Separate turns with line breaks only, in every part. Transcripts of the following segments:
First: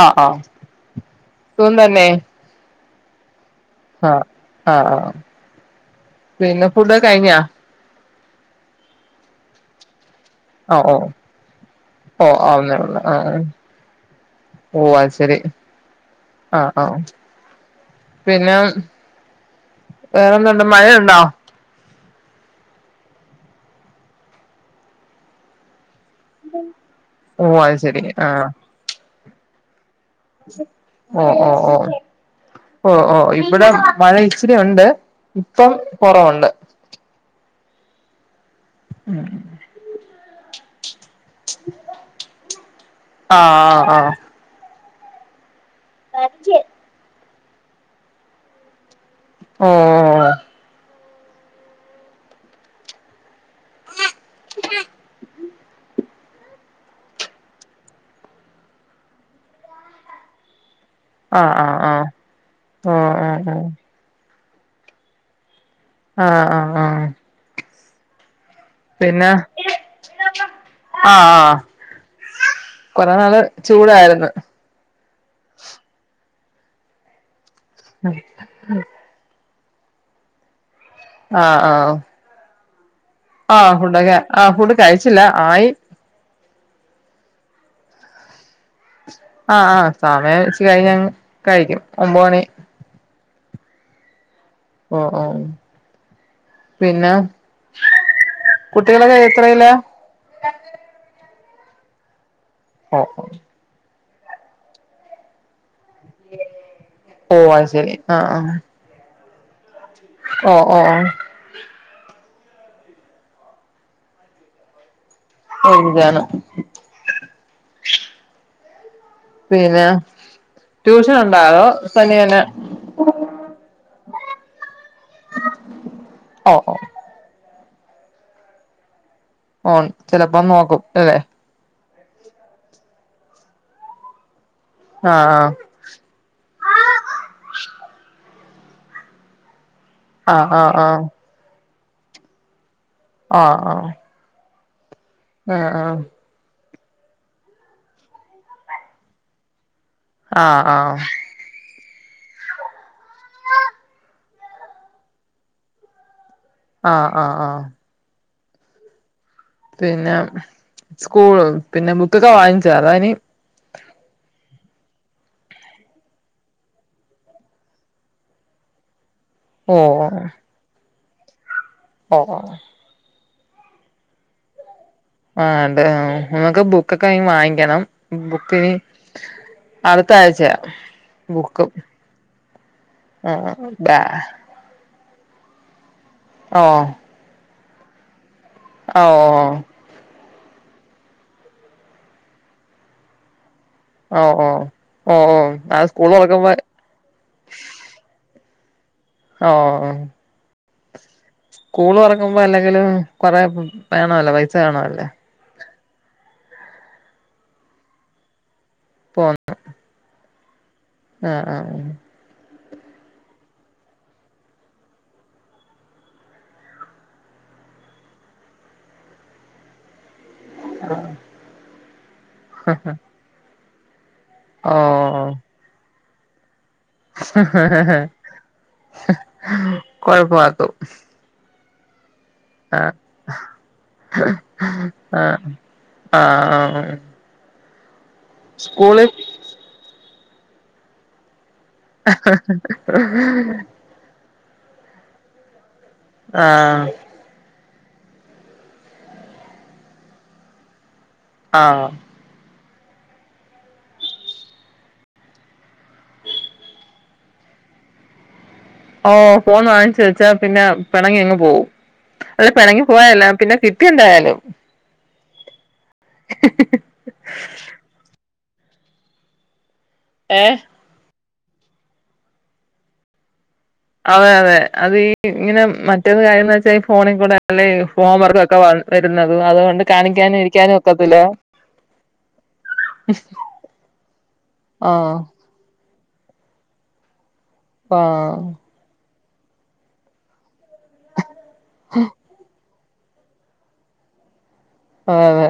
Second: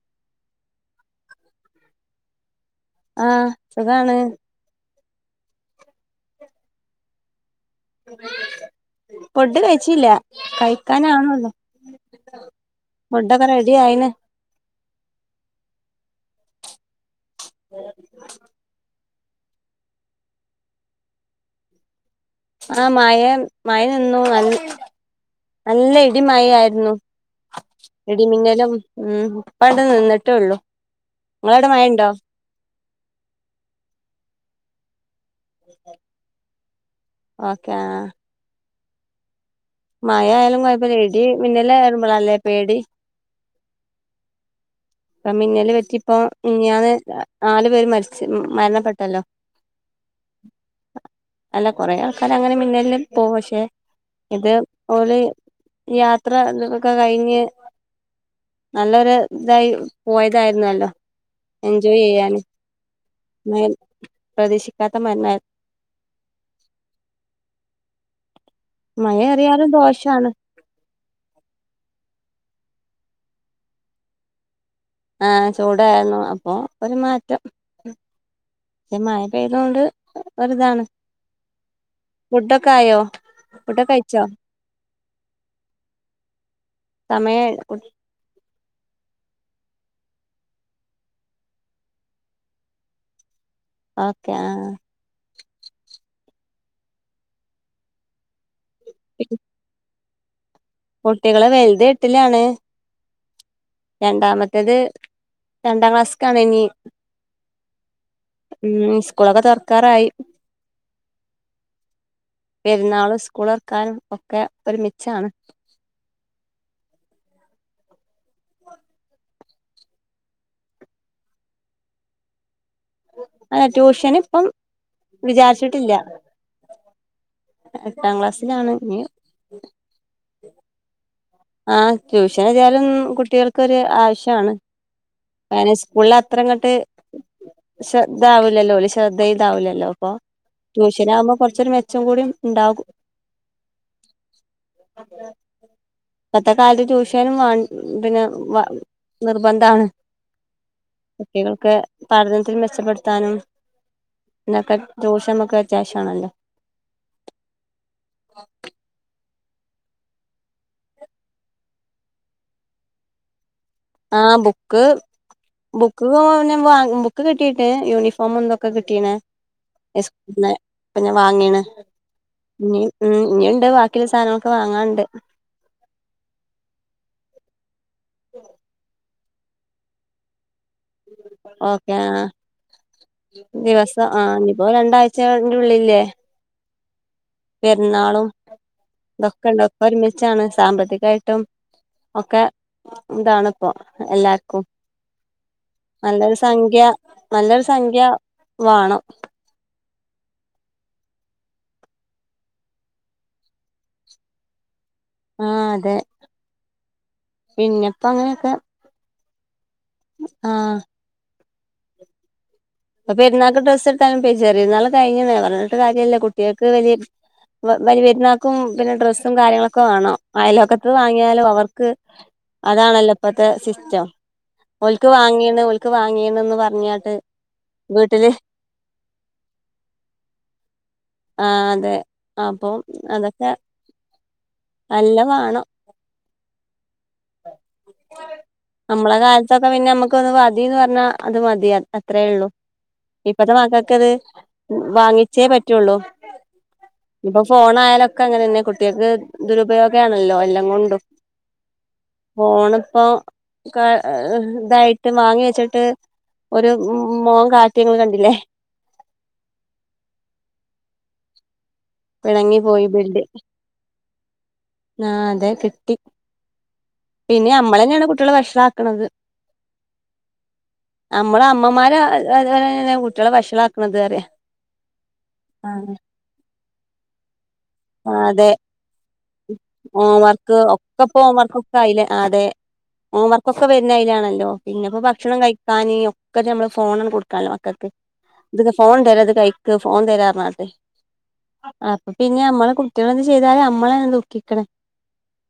ആഹ് ആഹ് സുഖം തന്നെ
ആഹ് സുഖാണ്
ആഹ് ആഹ് പിന്നെ ഫുഡ്ക്കെ കഴിഞ്ഞാ
ഫുഡ് കഴിച്ചില്ല
ഓ ഓ
കഴിക്കാനാവ്ണൊള്ളു
ഓ ആവുന്നേ
ഫുഡൊക്കെ റെഡി ആയിണ്.
ഓഹ് അത് ശെരി ആഹ് ആഹ് പിന്നെ വേറെന്ത്ണ്ട് മഴഴുണ്ടോ
ആഹ് മയ മയ നിന്നു അൽ നല്ല ഇടിമഴെ ആയിരുന്നു.
ഓ അത് ശരി ആഹ്
ഇടിമിന്നലും ഉം ഇപണ്ട് നിന്നിട്ട് റ്റൊള്ളൂ ഇങ്ങള ഔടെ മഴണ്ടോ
ഒഹ് ഓഹ് ഇവടെ മഴ ഇച്ചിരിയുണ്ട് ഇപ്പം കൊറവുണ്ട്
ഓക്കെ ആഹ്
ഉം
മഴ ആയാലും കോയപ്പല. ഇടി മിന്നലെ ഏറുമ്പെളെല്ലേ പേടി.
ആഹ് ആഹ് ആഹ്
ഇപ്പ മിന്നല് പറ്റി ഇപ്പൊം മിഞ്ഞാന്ന് നാല് പേര് മര്ച്ച് മരണപ്പെട്ടല്ലോ
ഓഹ്
അല്ല കൊറേ ആൾക്കാർ അങ്ങനെ മിന്നൽന് പോവും പക്ഷെ ഇത് ഓല് യാത് അത്ര ഇതൊത്ക്കെ കഴിഞ്ഞ് നല്ലൊരു ഇതായി പോയതായിര്ന്നല്ലോ.
ആഹ് ആഹ്
എൻജോയ്
ആഹ്
ചെയ്യാന്.
ഓ ആഹ് ആഹ്
പ്രതീക്ഷിക്കാത്ത മരണ
ആഹ് ആഹ് ആഹ്
മഴ
പിന്നെ
എറിയാലും ദോഷാണ്
ആഹ് ആഹ് കൊറേ നാള് ചൂടായിരുന്നു.
ആഹ് ചൂടായിരുന്നു അപ്പോ ഒരു മാറ്റം.
അഹ്
[unintelligible] മഴ പെയ്തോണ്ട് ഒര്താണ്
ആഹ് ആഹ്
ഫുഡൊക്കെ ആയോ
ആഹ് ഫുഡൊക്കെ ആഹ് ഫുഡ് കഴിച്ചില്ല ആയി.
സമയായി കുട്ട്
ആഹ് ആഹ് സമയം വെച്ച് കഴിഞ്ഞങ് കഴിക്കും ഒമ്പ [unintelligible] മണി
ഓക്കെ ആഹ്
ഓഹ് ഓഹ് പിന്നെ കുട്ടികളൊക്കെ എത്രയിലാ
കുട്ടികള് വെൽത് എട്ട്ലാണ്.
ഒഹ് ഓഹ്
രണ്ടാമെത്തേത് രണ്ടാം ക്ലാസ് ക്കാണ് ഇനി
ഓ അത് ശരി ആഹ് ആഹ്
ഉം സ് കൂളൊക്കെ തൊർക്കാറായി
ഓ ഓ ഓ
പെര്ന്നാളും സ്കൂളൊർക്കാനും ഒക്കെ ഒരുമിച്ചാണ്.
ഒര്മിച്ചാണ് പിന്നെ ട്യൂഷൻ ഉണ്ടോ അതൊ തനിയെ തന്നെ
ഏഹ് ഹേ ട്യൂഷന് ഇപ്പം വിചാര്ച്ചിട്ടില്ല്യ
ഓഹ് ഓഹ്
എട്ടാം ക്ലാസ്സിലാണ് ഇഞ്ഞ്.
ഓൺ ചെലപ്പം നോക്കും അല്ലെ.
ആഹ് ട്യൂഷൻ എതായാലും കുട്ടികൾക്കൊര് ആവശ്യാണ്
ആഹ്
ഒനെ സ് ക്കൂൾള് അത്ര ഇങ്ങട്ട് ശ്രദ്ധ ആവില്ലല്ലോ ഓല് ശ്രദ്ധ ചെയ്താവില്ലല്ലോ അപ്പൊ
ആഹ് ആഹ്
ട്യൂഷനാകുമ്പ കൊർച്ചൊരു മെച്ചം കൂടി ഇണ്ടാകും.
ആഹ് ആഹ്
അതെ
ആഹ് ആഹ്
പ്പത്തെ കാലത്ത് ട്യൂഷനും വാ പിന്നെ വ നിർബന്ധാണ്
ആഹ് ആഹ്
ട്ടികൾക്ക് പഠനത്തിൽ മെച്ചപ്പെട്ത്താനും ഇന്നൊക്കെ ട്യൂഷനൊക്കെ അത്യാവിശ്യാണല്ലോ
ആഹ് ആഹ് ആഹ്
ഓ [unintelligible]
പിന്നെ സ്കൂള് പിന്നെ ബുക്കൊക്കെ വാങ്ങിച്ചോ അതോ ഇനി
ആഹ് ബുക്ക് ബുക്ക് ക്കൊക്കെ വാ പിന്നെ വാങ്ങ് ബുക്ക് കിട്ടീട്ട് യൂണിഫോമും തൊക്കെ കിട്ടീണ്
ഓ
ഇസ്കൂൾന്ന് അപ്പൊ ഞാൻ വാങ്ങീണ്
ഓഹ് ഓഹ് ഏഹ്
ഇനിയിം ഉം ഇനിയുണ്ട് ബാക്കിയുള്ള സാധനങ്ങളൊക്കെ വാങ്ങാൻണ്ട്
ആഹ് ഇണ്ട് ഉം അമ്മക്ക് ബുക്കക്കെ ഇനി വാങ്ങിക്കണം ബുക്കിന് അട്ത്ത ആഴ്ചയാ ബുക്ക്
ഓക്കെ ആഹ്
ആ ബാ
ദിവസം ആഹ് ഇനി പ്പൊ രണ്ടാഴ്ച ന്റെ ഉള്ളിൽല്ലേ
ആഹ്
പെര്ന്നാളും
ഓ
ഇതൊക്കെണ്ട് ഒ ക്കെ ഒരുമിച്ചാണ് സാമ്പത്തികായിട്ടും ഒക്കെ ഇതാണ് പ്പൊ
ഓ ഓ
എല്ലാർക്കും
ഓ ഓ അത് സ്കൂൾ
നല്ലൊരു
തുറക്കുമ്പോ
സംഖ്യ നല്ലൊരു സംഖ്യ വാണം
ഓഹ് ഉം സ്കൂള് തൊറക്കുമ്പ അല്ലെങ്കിലും കൊറെ വേണവല്ലോ പൈസ വേണ വല്ലോ
ആഹ് അതെ പിന്നെപ്പൊ അങ്ങനെയൊക്കെ
പോന്ന്
ആഹ്
ആഹ് ആഹ് ആഹ്
ഇപ്പൊ പെരുന്നാൾക്ക് ഡ്രസ്സ് എടുത്താലും പെ ചെറിയര്ന്നാൾ കയിഞ്ഞേ പറഞ്ഞിട്ട് കാര്യല്ല കുട്ടിയക്ക് വലിയ വലി പെരുന്നാക്കും പിന്നെ ഡ്രസ്സും കാര്യങ്ങളൊക്കെ വേണം അയലോക്കത്ത് വാങ്ങിയാലും അവർക്ക് അതാണല്ലോ ഇപ്പത്തെ സിസ്റ്റം
ആ ഓ
ഓൽക്ക് വാങ്ങീണ് ഓൽക്ക് വാങ്ങീണ് ന്ന് പറഞ്ഞാൻട്ട്
ഹ ഹ ഹ കൊഴപ്പാക്കും
ആഹ് അതെ അപ്പം അതൊക്കെ നല്ല വാണം
ആഹ് ആഹ് ആഹ്
നമ്മളെ കാലത്തൊക്കെ പിന്നെ നമ്മക്ക് മതീന്ന് പറഞ്ഞാ അത് മതിയാർന്നു അത്രേള്ളൂ ഇപ്പത്തെ മക്കക്കത് വാങ്ങിച്ചേ പറ്റുള്ളൂ
ആഹ്
ഇനി ഇപ്പൊ ഫോൺ ആയാലൊക്കെ അങ്ങനന്നെ കുട്ടിയാക്ക് ദുരുപയോഗ ആണല്ലോ എല്ലം കൊണ്ടും
ആഹ്
ഫോണ് ഇപ്പോ ക്കെ ഇതായിട്ട് വാങ്ങി വെച്ചിട്ട് ഒരു മോൻ കാട്ടിയെങ്ങള് കണ്ടില്ലേ
ഓഹ് ഫോൺ വാങ്ങിച്ച് വെച്ചാ പിന്നാ പെണങ്ങി അങ്ങ് പോകും അല്ല പിണങ്ങി
പോയി ബിൽഡ്
പോയല്ല പിന്നെ കിട്ടി എന്തായാലും
ആ അതെ കിട്ടി പിന്നെ അമ്മളന്നെയാണ് കുട്ടിയാള വഷളാക്ക്ണത്
ഏഹ്
നമ്മള് അമ്മമാര് കുട്ടിയാള വഷളാ
അതെ അതെ അത് ഈ ഇങ്ങനെ മറ്റേത് കാര്യംന്ന് വെച്ചാ ഫോണിൽ കൂടെ അല്ലേ ഹോം
ആ
വർക്ക്
അതെ
ഒക്കെ വ വരുന്നത് അതുകൊണ്ട് കാണിക്കാനും
ഹോംവർക്ക്
ഇരിക്കാനും
ഒക്കെ
ഒക്കത്തില്ല
ഇപ്പോ ഹോംവർക്കൊക്കെ വര്ണ അയ്ലാണല്ലോ പിന്നെപ്പോ
ആഹ്
ഭക്ഷണം കഴിക്കാന് ഒ - ക്കത്തിനും നമ്മള് ഫോണണ് കൊടുക്കാല്ലോ മക്കക്ക്
ആഹ്
ഇത് ഫോൺ തരാത് കൈക്ക് ഫോൺ തരാന്നർഞ്കാട്ട് അപ്പൊ പിന്നെ നമ്മളെ കുട്ടികള് എന്ത് ചെയ്താലും നമ്മളെന്നെ ദുഖിക്ക്‌ണ്
ആഹ് അതെ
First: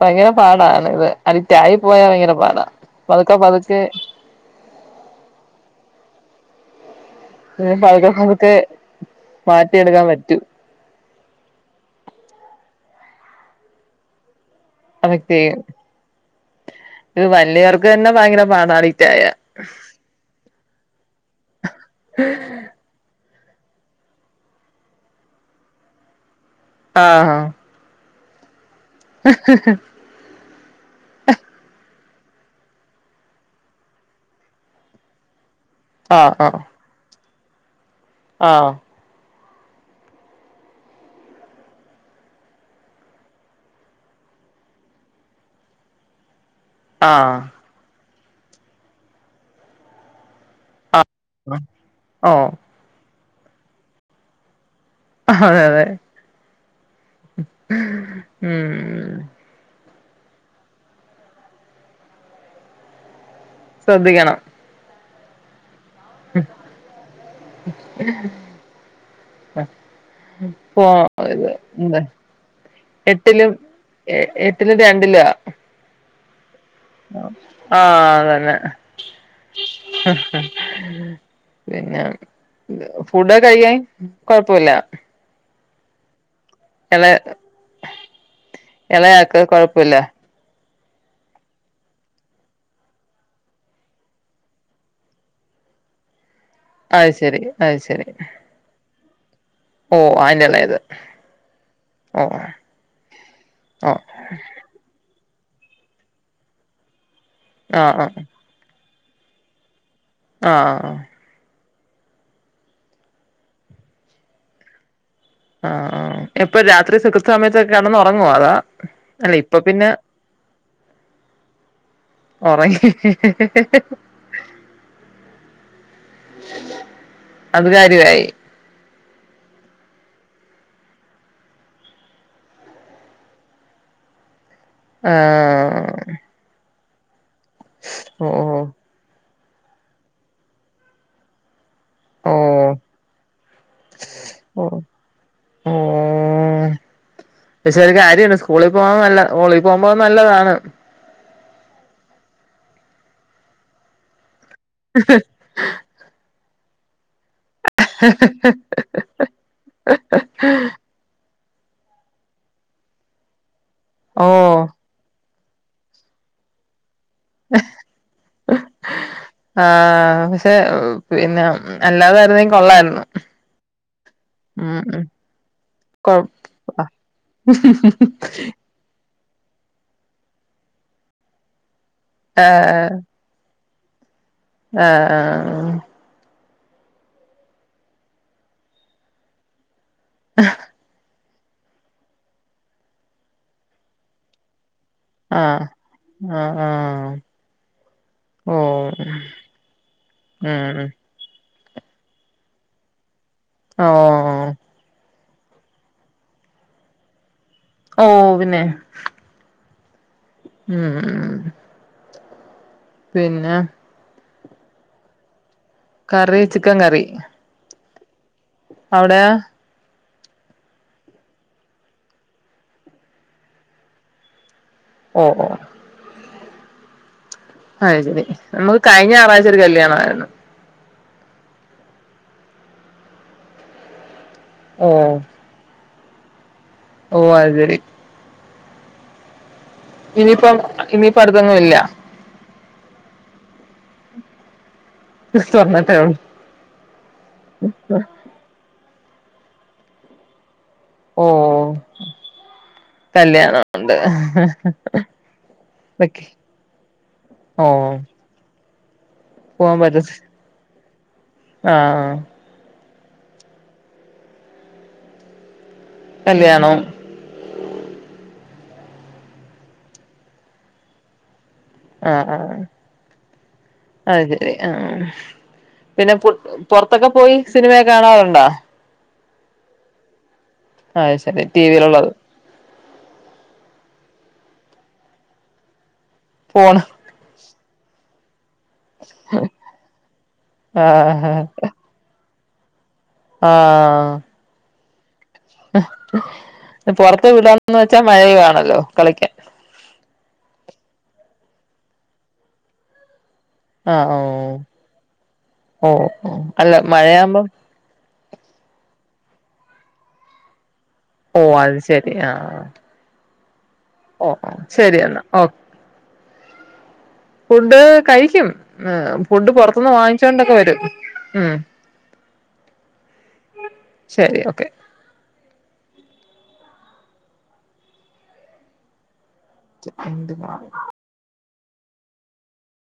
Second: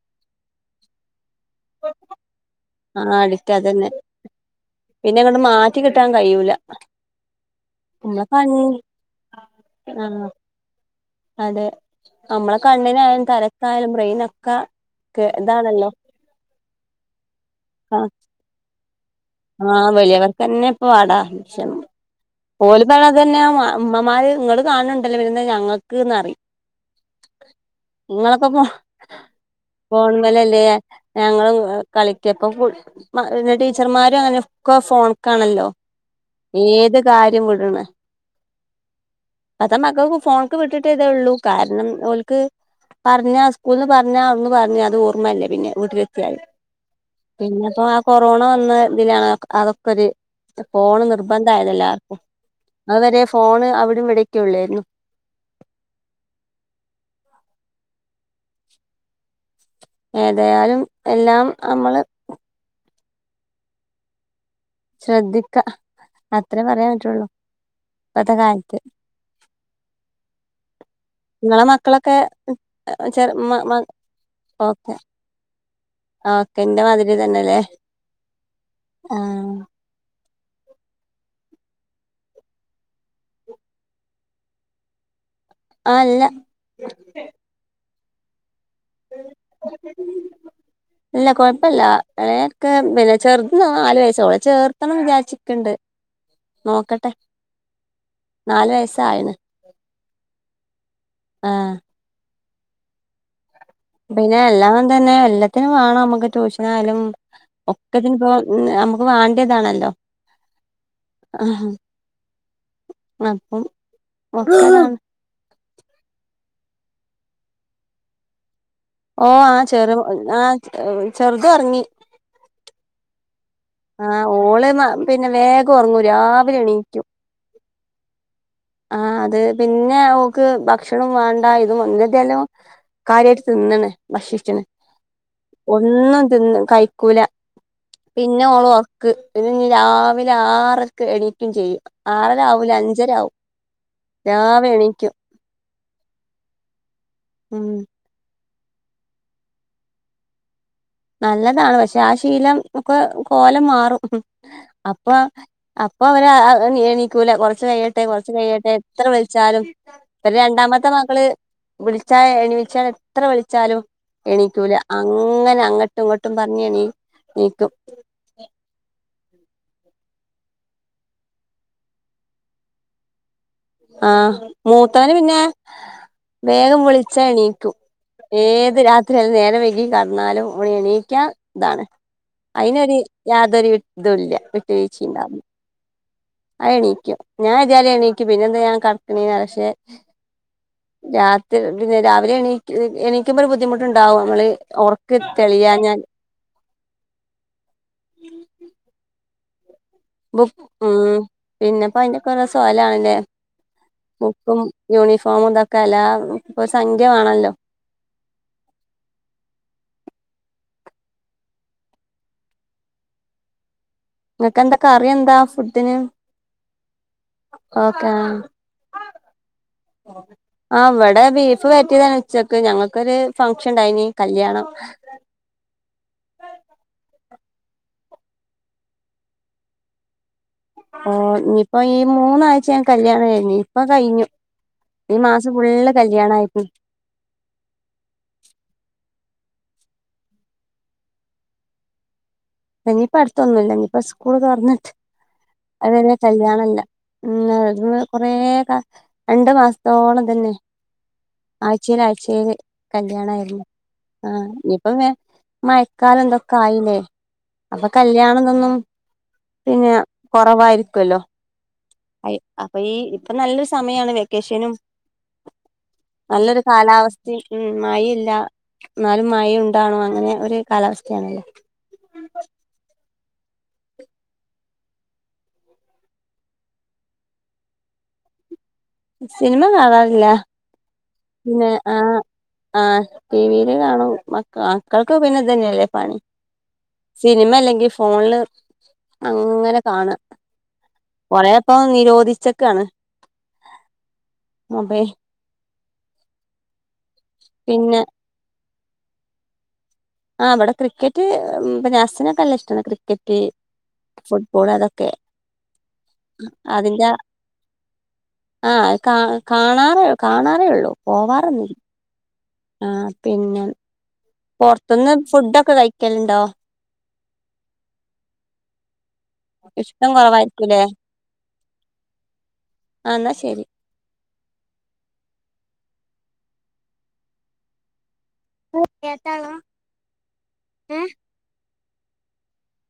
ഭയങ്കര പാടാണ് ഇത് അടിക്റ്റായി പോയാ ഭയങ്കര പാടാ പതുക്കെ പതുക്കെ
പിന്നെങ്ങട്ട് മാറ്റി കിട്ടാൻ കഴിയൂല
പിന്നെ പതുക്കെ
നമ്മളെ
പതുക്കെ
കണ്ണ്
മാറ്റിയെടുക്കാൻ
ആഹ്
പറ്റൂ
അതെ നമ്മളെ കണ്ണിനായാലും തലക്കായാലും ബ്രെയിനൊക്കെ ക്ക്
എഫക്ട് ചെയും
ഇതാണല്ലോ
ഇത് വലിയവർക്ക്
ആഹ്
തന്നെ ഭയങ്കര പാട അടിറ്റായ
ആഹ് വെലിയവർക്ക് തന്നെ പാട ഇപ്പൊ ണീച്ചാന് ഓല്ന്നാണത് തന്നെ ഉമ്മമാര് ഇങ്ങള് കാണ് ണണ്ടല്ലോ പിന്നെന്താ ഞങ്ങക്ക്ന്ന് പറിയും
ആഹ് ഹാ
നിങ്ങളൊക്കെ പോ
ഹ് ഹ് ഹ
ഫോൺമലല്ലേ ഞങ്ങളും കളിക്കപ്പ ടീച്ചർമാര് രും അങ്ങനെ ഒക്കെ ഫോണ്ക്കാണല്ലോ
ആഹ്
ഏത് കാര്യം വിട്ണ്
ആഹ്
അത മക്കക്ക്‌ ഫോൺക്ക് വിട്ടിട്ടേതേ ഉള്ളൂ കാരണം ഓല്ക്ക് പറഞ്ഞ സ്കൂൾന്ന് പറഞ്ഞാ ഒന്ന് പറഞ് അത് ഓർമ്മല്ല പിന്നെ വീട്ടിലെത്തിയാല് പിന്നെപ്പോ ആ കൊറോണ വന്ന ഇതിലാണ് അതൊക്കെ ഒരു ഫോൺ
ആഹ്
നിർ-
ആഹ്
ബന്ധായത് എല്ലാർക്കും
ഓ
അത് വരെയും ഫോണ് അവിടെയും ഇവിടെയും ഒക്കെ ഉള്ളായിരുന്നു
അതെ അതെ ഉം
ഏതായാലും എല്ലാം നമ്മള്
ശ്രദ്ധിക്കണം
ശ്രദ്ധിക്ക അത്രയേ പറയാൻ പറ്റൂള്ളൂ ഇപ്പത്തെ കാലത്ത്
ഇപ്പൊ അതെ
നിങ്ങളെ
എന്താ
മക്കളൊക്കെ ചെറു
എട്ടിലും എട്ടിലും രണ്ടിലുവാ
ഓക്ക് എന്റെ മാതി
ആഹ് അത് തന്നെ
ആഹ്
പിന്നെ ഫുഡ് ഒക്കെ കഴിക്കാൻ കൊഴപ്പവില്ല
ആഹ് ഇല്ല
എള എളയ ആൾക്ക്‌ കൊഴപ്പവില്ല
ഇല്ല കൊഴപ്പവില്ല എളയ ആക്ക് പിന്നെ ചെറുത് നാല് വയസ് ഓളെ ചേർത്തണം വിചാരിച്ച് ഇരിക്കണുണ്ട്
അത് ശരി അത് ശരി
നാല് വയസ്സായിണ്
ഓഹ് അതിന്റെ എളേത്
ആഹ്
ഓഹ് ഓഹ്
പിന്നെ എല്ലാം തന്നെ എല്ലാത്തിനും വേണം നമ്മുക്ക് ട്യൂഷനായാലും
ആഹ്
ഒക്കത്തിന്
ആഹ്
ഇപ്പോ ഉം നമുക്ക് വേണ്ടിയതാണല്ലോ
ആഹ്
ആഹ് അപ്പം ഒക്കെ
ആഹ് എപ്പൊ രാത്രി സുബ്‌ഹ് സമയത്തൊക്കെ കെടന്ന് ഉറങ്ങുവൊ അതോ
ഓഹ് ആ ചെറു ആ ചെറുത് ഒറങ്ങി
ഒറങ്ങി
ആഹ് ഓള് പിന്നെ വേഗം ഒറങ്ങും രാവിലെ എണീക്കും
അത് കാര്യവായി
ആഹ് അത് പിന്നെ ഓക്ക് ഭക്ഷണം വേണ്ട ഇതും എന്നതേലും കാര്യായിട്ട് തിന്നണ് ഭക്ഷിച്ചണ്
ആഹ്
ഒന്നും തിന്ന് കഴിക്കൂല പിന്നെ
ഓ
ഓള് ഒ ക്ക്‌ പിന്നെ ഇനി രാവിലെ ആറരക്ക് എണിക്കുവേയും ചെയ്യും
ഓ
ആറര ആവൂല അഞ്ചര ആവും രാവിലെ എണിക്കും
ഉം
ഉം
പക്ഷെ ഒരു കാര്യം ഉണ്ട് സ്കൂളിൽ പോകാൻ നല്ല സ്കൂളിൽ പോകുമ്പോ നല്ലതാണ്
നല്ലതാണ് പക്ഷെ ആ ശീലം ഒക്കെ കോലം മാറും അപ്പൊ അപ്പൊ അവര് എണീക്കൂല കൊറച്ച് കഴിയട്ടെ കൊറച്ച് കഴിയട്ടെ എത്ര വിളിച്ചാലും പിന്നെ രണ്ടാമത്തെ മകള് വിളിച്ചാ എണിച്ചാൻ എത്ര വിളിച്ചാലും
ഓ
എണിക്കൂല അങ്ങനെ അങ്ങട്ടും ഇങ്ങട്ടും പറഞ്ഞ് എണീക്കും
ആഹ് പക്ഷെ പിന്നെ അല്ലാതായിരുന്നെങ്കിൽ കൊള്ളായിരുന്നു
ആഹ്
ഉം ഉം
മൂത്തവന് പിന്നെ
കൊ
വേഗം വിളിച്ചാ എണീക്കും ഏത് രാ എത്ര ആയാലും നേരം വൈകി കിടന്നാലും ഓന് എണീക്കാൻ ഇതാണ്
ഏ
അയ്നൊര് യാതൊരു ഇതും ഇല്ല
ആഹ് ആഹ് ആഹ്
ആഹ് എണീക്കും ഞാൻ ഇതേപോലെ എണീക്കും പിന്നെന്താ ഞാൻ കെടക്കണെ പക്ഷെ രാത്രി പിന്നെ രാവിലെ എണിക്ക് എണീക്കുമ്പോ ഒരു ബുദ്ധിമുട്ടുണ്ടാവും നമ്മള് ഒറ ക്ക് തെളിയാഞ്ഞാൽ
ആഹ് ആഹ് ഓ
ബു ഉം പിന്നെപ്പോ അയ്ന്റെക്കൊരൊ സ്ഥലാണല്ലേ
ആഹ്
ബുക്കും യൂണിഫോമും ഇതൊക്കെ എല്ലാം ഇപ്പ സംഖ്യ വാണല്ലോ
ഓഹ് പിന്നെ ഉം ഉം പിന്നെ
ഇങ്ങക്ക് എന്താ കറി എന്താ ഫുഡ്
കറി ചിക്കൻ കറി
ഓക്കെ
അവ്ടെയോ
പോണം ആഹ് ഇവടെ ബീഫ് വെര്റ്റ്യേതാണ് ഉച്ചക്ക് ഞങ്ങൾക്കൊരു ഫംഗ്ഷൻ ഇണ്ടായിനി കല്യാണം
ഓഹ് ഓഹ് അത് ശെരി നമക്ക് കഴിഞ്ഞ ഞായറാഴ്ച ഒര് കല്യാണമായിരുന്നു
ഓഹ് ഇഞ്പ്പ ഈ മൂന്നാഴ്ച ഞാങ്ങക്ക് കല്യാണം കഴിഞ് ഇപ്പ കഴിഞ്ഞു
ഓ
ഈ മാസ ഫുള്ള് കല്യാണം ആയിരിന്നു
ഓഹ് അത് ശെരി ഇനിയിപ്പം ഇനിയിപ്പ അടുതൊന്നും ഇല്ല
ഇനിപ്പ അട്ത്തൊന്നുല്ല ഇതിപ്പ സ്കൂള് തൊർന്ന്ട്ട്
തുറന്നിട്ടേ
അതെന്നെ
ഉള്ളൂ
കല്യാണല്ല ഉം അന്ന് വേക രണ്ട് മാസത്തോളം ഇതന്നെ
ഓ
ആഴ്ചേല് ആഴ്ചേല്
കല്യാണം
കല്യാണായിരുന്നു
ഉണ്ട്
ആഹ് ഇഞിപ്പ വെ
വെക്ക്
മഴക്കാലം ഇതൊക്കെ ആയില്ലേ അപ്പൊ കല്യാണം ഇതൊന്നും
പോവാംമ്പറ്റത്തി
കൊറവായിരിക്കൊല്ലോ
ആഹ് ആഹ്
എഹ് അപ്പൊ ഈ ഇപ്പൊ നല്ലൊരു സമയാണ് വെക്കേഷനും നല്ലൊരു
കല്യാണം
കാലാവസ് ഉം മഴ ഇല്ല ന്നാലും മഴണ്ടേനും അങ്ങനെ ഒര് കാലാവസ്ഥയാണല്ലേ
ആഹ് ആഹ് അത് ശെരി ആഹ് പിന്നെ പുട് പൊറ്ത്തൊക്കെ പോയി സിനിമയൊക്കെ കാണാറ്ണ്ടോ
സിനിമ കാണാറില്ല
അത് ശരി
പിന്നെ
ടിവിയിലുള്ളത്
ആഹ് ആഹ് ടിവീല് കാണും മക്ക മക്കൾക്ക് പിന്നെ ഇതന്നെല്ലേ പണി
ഫോണ്
സിനിമല്ലെങ്കി ഫോണില് അങ്ങനെ കാണ
ആഹ്
കൊറെ പ്പൊ നിരോധിച്ചക്കാണ്
ആഹ്
അതെ
പൊറത്ത് വിടാന്ന് വെച്ചാ
പിന്നെ
മഴെ ആണല്ലോ കളിക്ക്യാൻ
ആഹ് ഇവട ക്രിക്കറ്റ് ഉം അസ്സിനൊക്ക നല്ല ഇഷ്ടാണ് ക്രിക്കറ്റ്
ആഹ് ഓഹ്
ഫുട്ബോള് അതൊക്കെ
ഓഹ് ഓഹ് അല്ല
അതിന്റ
മഴയാവുമ്പം
ആഹ് കാ കാണാറേ കാണാറേ ഉള്ളൂ
ഓ
പോവാറൊന്നു
അത് ശരി ആഹ്
ആഹ് പിന്നെ
ഓ ശരി
പൊർത്ത്ന്ന്
എന്നാ ഓ
ഫുഡക്ക കഴിക്കല്ണ്ടോ
ഫുഡ് കഴിക്ക്യും മെ ഫുഡ് പൊറത്ത്ന്ന്
ഇഷ്ടം
വാങ്ങിച്ചോണ്ടെക്ക വരും
കുറവായിരിക്കുംല്ലേ
ഉം
ആന്നാ ശരി
ശരി ഓക്കെ
[unintelligible]
എന്ത് മാങ്ങ
ഏ